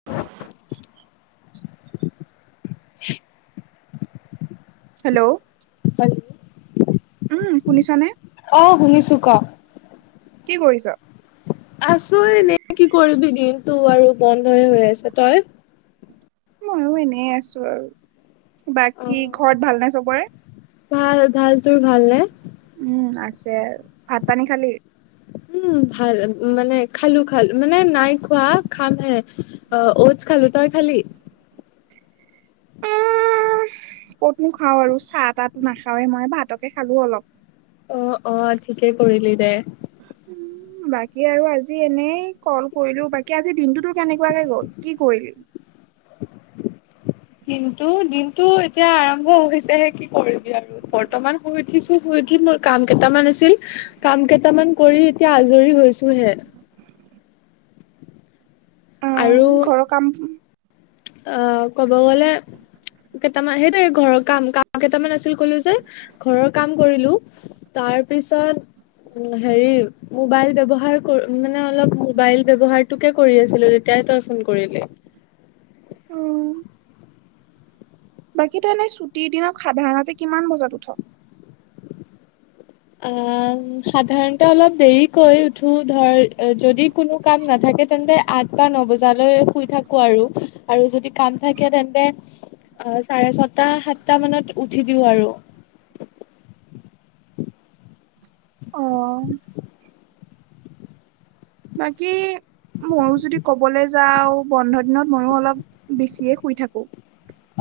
[inaudible] [inaudible] Hello, hello, উম, শুনিছানে? অ, শুনিছো ক। কি কৰিছ? আছো এনে, কি কৰিবি দিনতটো আৰু বন্ধই হৈ আছে। তই? মইয়ো এনে আছো আৰু বাকী ঘৰত ভালনে চ'বৰে? ভাল ভাল, তোৰ ভাল নে? উম, আছে আৰু ভাত-পানী খালি? উম, ভাল মানে খালো, খালো মানে নাই খোৱা, খাম হে অ, ঔটছ খালো। তই খালি? উম ক'তনো খাওঁ আৰু চাহ তাহো নাখাৱে মই ভাতকে খালো অলপ। অ, অ, ঠিকেই কৰিলি দে। উম, বাকী আৰু আজি এনেই ক'ল কৰিলো, বাকী আজি দিনটোতো কেনেকুৱাকে গ'ল কি কৰিলি? কিন্তু দিনটো এতিয়া আৰম্ভ হৈছেহে, কি কৰিবি আৰু। বৰ্তমান শুই উঠিছোঁ, শুই উঠি মোৰ কাম কেইটামান আছিল কাম কেইটামান কৰি এতিয়া আজৰি হৈছোঁ। [inaudible] অ আৰু ঘৰৰ কাম অ', ক'ব গ'লে কেটামান সেইটোয়ে ঘৰৰ কাম কাম কেটামান আছিল ক'লো যে ঘৰৰ কাম কৰিলো। তাৰ পিছত উ হেৰি মোবাইল ব্যৱহাৰ কৰ মানে অলপ মোবাইল ব্যৱহাৰটোকে কৰি আছিলোঁ। তেতিয়াই তই ফোন কৰিলি। অ'। বাকী তই এনেই ছুটিৰ দিনত সাধাৰণতে কিমান বজাত উঠ? অ', সাধাৰণতে অলপ দেৰিকৈ উঠো। ধৰ যদি কোনো কাম নাথাকে তেন্তে আঠ বা ন বজালৈ শুই থাকোঁ আৰু। আৰু যদি কাম থাকে তেন্তে অ', চাৰে ছটা সাতটা মানত উঠি দিওঁ আৰু। অ'। বাকী মোৰ যদি ক'বলৈ যাওঁ বন্ধ দিনত ময়ো অলপ বেছিয়ে শুই থাকো।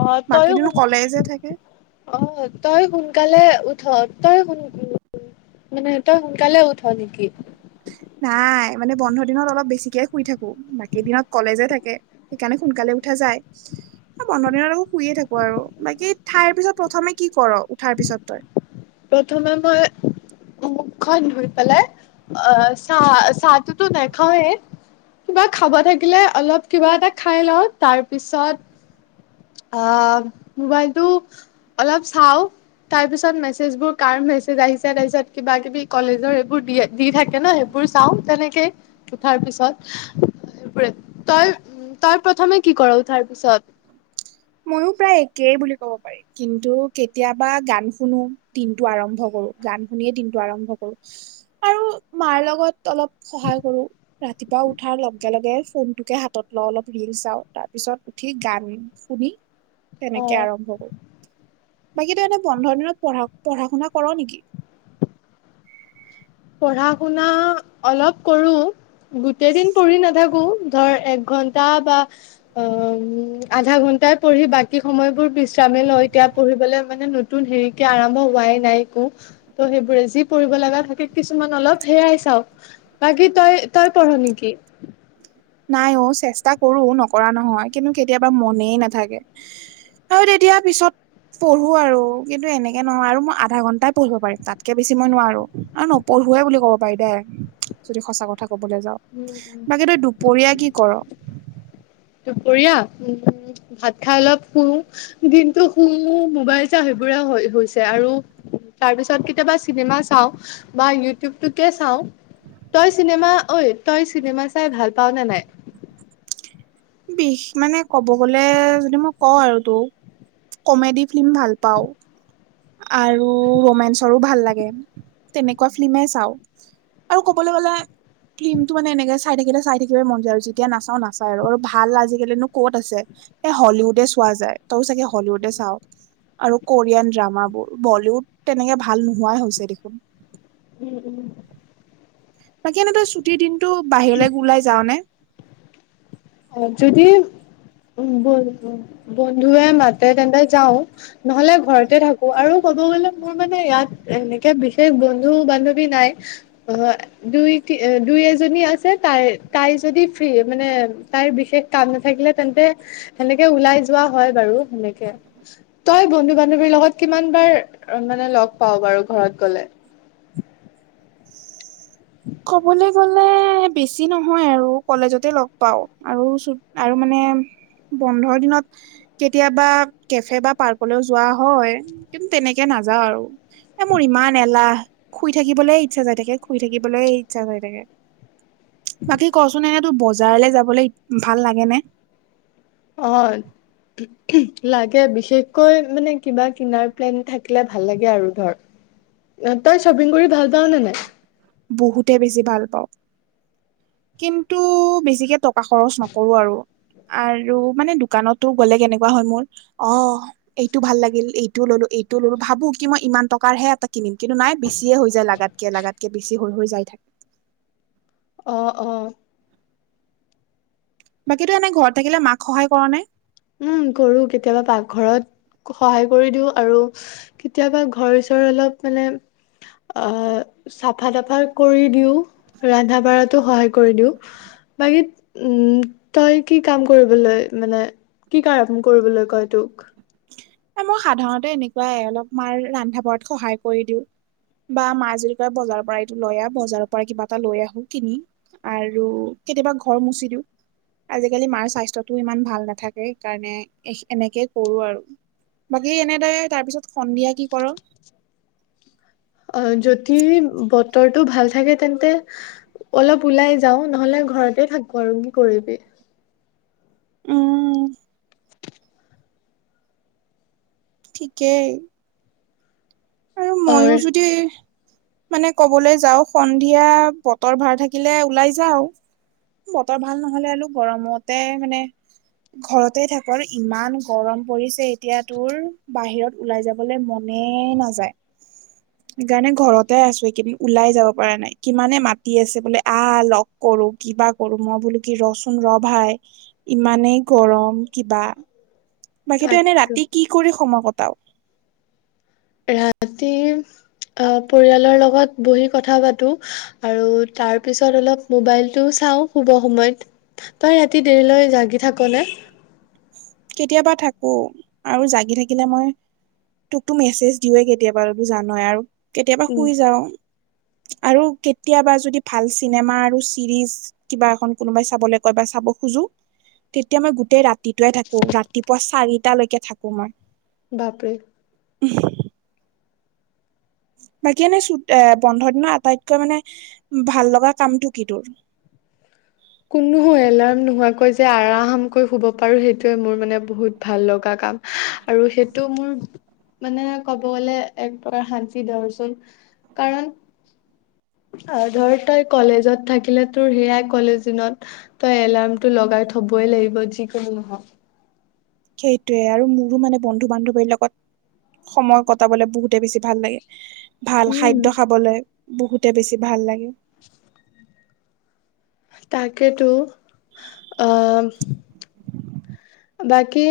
অ', বাকী তয়ো শু দিনো কলেজে থাকে অ', তই সোনকালে উঠ। তই সোন মানে তই সোনকালে উঠ নেকি? নাই মানে বন্ধ দিনত অলপ বেছিকে শুই থাকো। বাকী দিনত কলেজে থাকে। সেইকাৰণে সোনকালে উঠা যায়। অ', বন্ধ দিনত আকৌ শুয়ে থাকো আৰু। বাকী ঠাইৰ পিছত প্ৰথমে কি কৰ উঠাৰ পিছত তই? প্ৰথমে মই মুখখন ধুই পেলাই অ', চা চাহতোটো নাখাওঁৱে। কিবা খাব থাকিলে অলপ কিবা এটা খাই লওঁ। তাৰপিছত অ', মোবাইলটো অলপ চাওঁ। তাৰ পিছত মে মেচেজবোৰ কাৰ মেছেজ আহিছে। তাৰ পিছত কিবা-কিবি কলেজৰ এইবোৰ দিয়ে দি থাকে ন সেইবোৰ চাওঁ। তেনেকেই উঠাৰ পিছত। তই তই প্ৰথমে কি কৰ উঠাৰ পিছত? ময়ো প্ৰায় একেই বুলি ক'ব পাৰিম। কিন্তু কেতিয়াবা গান শুনো, দিনটো আৰম্ভ কৰোঁ। গান শুনিয়ে দিনটো আৰম্ভ কৰোঁ। আৰু মাৰ লগত অলপ সহায় কৰো। ৰাতিপুৱা উঠাৰ লগে লগে ফোনটোকে হাতত লওঁ। অলপ ৰীলচ চাওঁ। তাৰপিছত উঠি গান শুনি অ' তেনেকে আৰম্ভ কৰোঁ। বাকী তই এনে বন্ধৰ দিনত পঢ়া পঢ়া-শুনা কৰ নেকি? পঢ়া-শুনা অলপ কৰোঁ। গোটেই দিন পঢ়ি নাথাকো। ধৰ এক ঘণ্টা বা অ', উম, আধা ঘন্টাই পঢ়ি বাকী সময়বোৰ বিশ্ৰামেই লয় এতিয়া পঢ়িবলৈ মানে নতুন হেৰিকে আৰম্ভ হোৱাই নাই একো। ত' সেইবোৰে। যি কৰিব লগা থাকে কিছুমান অলপ হেয়াই চাওঁ। বাকী তই তই পঢ় নেকি? নাই অ', চেষ্টা কৰো, নকৰা নহয় কিন্তু কেতিয়াবা মনেই নাথাকে। আৰু তেতিয়া পিছত পঢ়ো আৰু। কিন্তু এনেকে নহয় আৰু মই আধা ঘন্টাই পঢ়িব পাৰিম। তাতকে বেছি মই নোৱাৰো। আৰু ন পঢ়োৱে বুলি ক'ব পাৰি দে যদি সঁচা কথা ক'বলৈ যাওঁ। বাকী তই দুপৰীয়া কি কৰ? দুপৰীয়া উম ভাত খাই অলপ শু। দিনতো শু, মোবাইল চাওঁ সেইবোৰে হৈ হৈছে আৰু। তাৰ পিছত কেতিয়াবা চিনেমা চাওঁ বা ইউটিউবটোকে চাওঁ। তই চিনেমা ঐ তই চিনেমা চাই ভাল পাৱ নে নাই? বিষ মানে ক'ব গ'লে যদি মই কওঁ আৰু তোক কমেডী ফিল্ম ভাল পাওঁ। আৰু ৰোমেঞ্চৰো ভাল লাগে। তেনেকুৱা ফিল্মে চাওঁ। আৰু ক'বলৈ গ'লে ফিল্মটো মানে এনেকে চাই থাকিলে চাই থাকিবই মন যায় আৰু। যেতিয়া নাচাওঁ নাচায় আৰু ভাল আজিকালিনো ক'ত আছে। হলিউডে চোৱা যায় তইও চাগে হলিউডে চাও আৰু কোৰিয়ান ড্ৰামা বলীউড তেনেকে ভাল নোহোৱাই হৈছে দেখোন। উম, উম। বাকী এনেই তই ছুটিৰ দিনতো বাহিৰলৈ ওলাই যাও নে? অ', যদি বন্ধুৱে মাতে তেন্তে যাও। নহলে ঘৰতে থাকো, আৰু ক'ব গ'লে মোৰ মানে ইয়াত এনেকে বিশেষ বন্ধু বান্ধৱী নাই। অ', দুই দুই এজনী আছে, তাই তাই যদি ফ্ৰী মানে তাইৰ বিশেষ কাম নাথাকিলে তেন্তে সেনেকে ওলাই যোৱা হয়, বাৰু সেনেকে। তই বন্ধু বান্ধৱীৰ লগত কিমান বাৰ মানে লগ পাও বাৰু ঘৰত গ'লে? ক'বলৈ গ'লে বেছি নহয় আৰু কলেজতে লগ পাওঁ আৰু আৰু মানে বন্ধৰ দিনত কেতিয়াবা কেফে বা পাৰ্কলৈ যোৱা হয় কিন্তু তেনেকে নাযাওঁ আৰু। এ মোৰ ইমান এলাহ, শুই থাকিবলৈ ইচ্ছা যাই থাকে, শুই থাকিবলৈ ইচ্ছা যাই থাকে। বাকী কচোন এনে তোৰ বজাৰলৈ যাবলৈ ভাল লাগে নে? অ'। লাগে বিশেষকৈ মানে কিবা কিনাৰ প্লেন থাকিলে ভাল লাগে আৰু ধৰ। তই শ্বপিং কৰি ভাল পা নে নাই? বহুতে বেছি ভাল পাওঁ, কিন্তু বেছিকে টকা খৰচ নকৰো আৰু আৰু মানে দোকানতো গলে কেনেকুৱা হয়, মোৰ অ' এইটো ভাল লাগিল এইটোও ললো এইটোও ললো ভাবো কি মই ইমান টকাৰহে এ কিনিম কিন্তু নাই বেছিয়ে হৈ যায় লাগাতকে লাগাতকে বেছি হৈ যায় থাকে। অ', অ'। বাকী তই এনে ঘৰত থাকিলে মাক সহায় কৰা নে? উম, কৰো কেতিয়াবা পাকঘৰত সহায় কৰি দিওঁ আৰু কেতিয়াবা ঘৰ-চৰ অলপ মানে আহ, চাফা-তাফা কৰি দিওঁ। ৰন্ধা-বঢ়াতো সহায় কৰি দিও বাকী উম, তই কি কাম কৰিবলৈ মানে কি কাম কৰিবলৈ কয় তোক? এই মই সাধাৰণতে এনেকুৱাই অলপ মান ৰন্ধা-বঢ়াত সহায় কৰি দিওঁ। বা মায়ে যদি কয় বজাৰৰ পৰা এইটো লৈ আহ, বজাৰৰ পৰা কিবা এটা লৈ আহো কিনি। আৰু কেতিয়াবা ঘৰ মুচি দিওঁ। আজিকালি মাৰ স্বাস্থ্যটোও ইমান ভাল নাথাকে, সেইকাৰণে এনেকে কৰো আৰু। বাকী এনে তই তাৰ পিছত সন্ধিয়া কি কৰ? অ', যদি বতৰটো ভাল থাকে তেন্তে অলপ ওলাই যাও, নহলে ঘৰতে থাকো আৰু কি কৰিবি। উম। ঠিকেই। আৰু অ মইও যদি মানে কবলৈ যাও সন্ধিয়া বতৰ ভাল থাকিলে ওলাই যাও। বতৰ ভাল নহলে আৰু গৰমতে মানে ঘৰতে থাকো আৰু ইমান গৰম পৰিছে এতিয়া তোৰ। বাহিৰত ওলাই যাবলৈ মনে নাযায়। সেইকাৰণে ঘৰতে আছো, এইকেইদিন ওলাই যাব পৰা নাই কিমানে মাতি আছে বোলে আহ, লগ কৰো কিবা কৰো মই বোলো কি ৰচোন ৰ ভাই ইমানেই গৰম কিবা। বাকী তই এনে তাকেতো ৰাতি কি কৰি সময় কটাৱ? ৰাতি আহ, পৰিয়ালৰ লগত বহি কথা পাতো। আৰু তাৰ পিছত অলপ মোবাইলটোও চাওঁ শুৱা সময়ত। তই ৰাতি দেৰিলৈ জাগি থাক নে? কেতিয়াবা থাকো, আৰু জাগি থাকিলে মই তোকতো মেছেজ দিও কেতিয়াবা জানই আৰু কেতিয়াবা উম শুই যাও। আৰু কেতিয়াবা যদি ভাল চিনেমা আৰু চিৰিজ কিবা এখন কোনোবাই চাবলৈ কয় বা চাব খোজো তেতিয়া মই গোটেই ৰাতি ৰাতিটোয়ে থাকো ৰাতিপুৱা চাৰিটালৈকে থাকো মই। বাপৰে। [unintelligible] বাকী এনে চু এ বন্ধৰ দিনৰ আটাইতকৈ মানে ভাল লগা কামটো কি তোৰ? কোনো এলাৰ্ম নোহোৱাকৈ যে আৰামকৈ শুব পাৰো সেইটোৱে মোৰ মানে বহুত ভাল লগা কাম। আৰু সেইটো মোৰ মানে ক'ব গ'লে এক প্ৰকাৰ শান্তি ধৰচোন। কাৰণ ধৰ তই কলেজত থাকিলে তোৰ সেয়াই কলেজ দিনত তই এলাৰ্ম টো লগাই থবই লাগিব যিকোনো নহওঁক। সেইটোয়ে আৰু মোৰো মানে বন্ধু বান্ধৱীৰ লগত সময় কটাবলে বহুতে বেছি ভাল লাগে। ভাল উম খাদ্য খাবলৈ বহুতে বেছি ভাল লাগে। তাকেতো, আহ বাকী?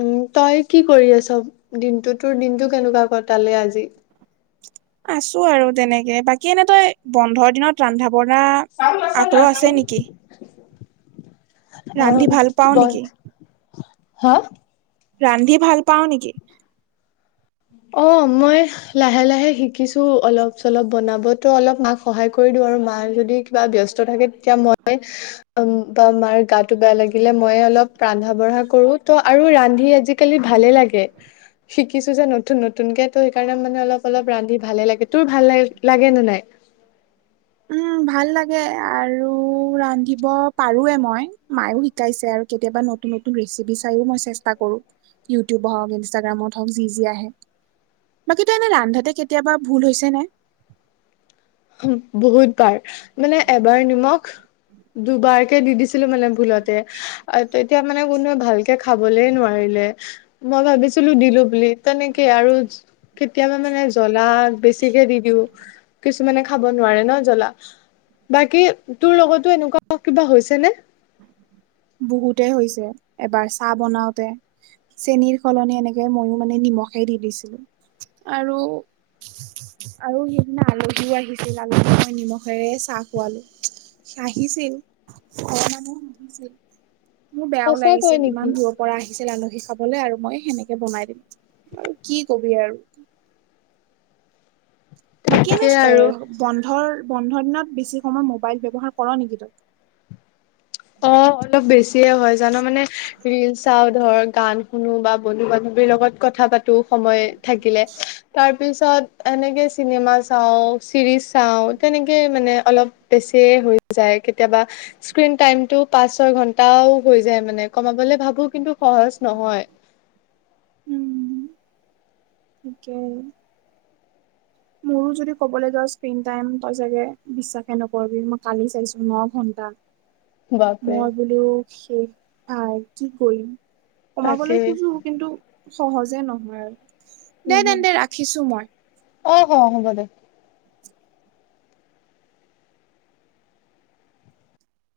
উম, তই কি কৰি আছ দিনটো তোৰ দিনটো কেনেকুৱা কটালে আজি? আছো আৰু তেনেকে, বাকী এনে তই বন্ধৰ দিনত ৰন্ধা বঢ়া চাউল আগ্ৰহ আছে নেকি? ৰান্ধি আৰু ভাল পাও ব নেকি? হা [unintelligible] ৰান্ধি ভাল পাৱ নেকি? অ' মই লাহে লাহে শিকিছো অলপ চলপ বনাব। টো অলপ মাক সহায় কৰি দিওঁ আৰু, মা যদি কিবা ব্যস্ত থাকে তেতিয়া মই বা মাৰ গাটো বেয়া লাগিলে মই অলপ ৰন্ধা বঢ়া কৰো, ত আৰু ৰান্ধি আজি কালি ভালে লাগে, শিকিছো যে ন নতুনকে তো সেইকাৰণে মানে অলপ অলপ ৰান্ধি ভালে লাগে, তোৰ ভাল ল লাগে নে নাই? উম ভাল লাগে আৰু ৰান্ধিব পাৰোৱে মই মায়েএ শিকাইছে, আৰু কেতিয়াবা ন নতুন ৰেচিপি চাইও মই চেষ্টা কৰো, ইউটিউবৰ হওঁক ইনষ্টাগ্ৰামত হওঁক যি যি আহে। বাকী তো এনে ৰান্ধাতে কেতিয়াবা ভুল হৈছে নে? বহুতবাৰ মানে এবাৰ নিমখ দুবাৰকে দি দিছো ছিলো মানে ভুলতে, তেতিয়া মানে কোনোৱে ভালকে খাবলে নোৱাৰিলে। মই ভাবিছিলো দিলো বুলি তেনেকে আৰু। কেতিয়াবা মানে জ্বলা বেছিকে দি দিওঁ। মানে খাব নোৱাৰে ন জ্বলা, বাকী তোৰ লগতো এনেকুৱা কিবা হৈছে নে? বহুতে হৈছে, এবাৰ চাহ বনাওতে চেনীৰ সলনি এনেকে ময়ো মানে নিমখে দি দিছিলো, আৰু আৰু সেইদিনা আলহীও আহিছিল, আলহীক মই নিমখেৰে চাহ খোৱালো। হাঁহিছিল, ঘৰ মানুহ হাঁহিছিল মোৰ বেয়াও সঁচাকৈ লাগিছিল নেকি ইমান দূৰত পৰা আহিছিল আলহী খাবলৈ আৰু মই সেনেকে বনাই দিলো আৰু কি কবি আৰু। বাকী এনে তাকে এ আৰু বন্ধৰ বন্ধৰ দিনত বেছি সময় মোবাইল ব্যৱহাৰ কৰ নেকি তই? অ' অলপ বেছিয়ে হয় জান মানে হয় [unintelligible] ৰিল চাওঁ ধৰ গান শুনো বা বন্ধু বান্ধৱীৰ লগত কথা পাতো সময়ে থাকিলে, তাৰ তাৰ পিছত এনেকে চিনেমা চাওঁ, চিৰিজ চাওঁ, তেনেকে মানে অলপ বেছিয়ে হৈ যায়। কেতিয়াবা স্ক্ৰীন টাইম টো পাঁচ ছয় ঘন্টাও হৈ যায় মানে, কমাবলে ভাবো কিন্তু সহজ নহয়। উম, সে মোৰো যদি কবলৈ যাওঁ স্ক্ৰীন টাইম তই চাগে বিশ্বাসে নকৰিবি মই কালি চাইছো ন ঘণ্টা। বাপৰে মই বোলো শেষ ভাই, কি কৰিম তাকে কমাবলৈ খোজো কিন্তু সহজে নহয় আৰু দে উম তেন্তুে দে ৰাখিছো মই। অ', হ' হ'ব দে।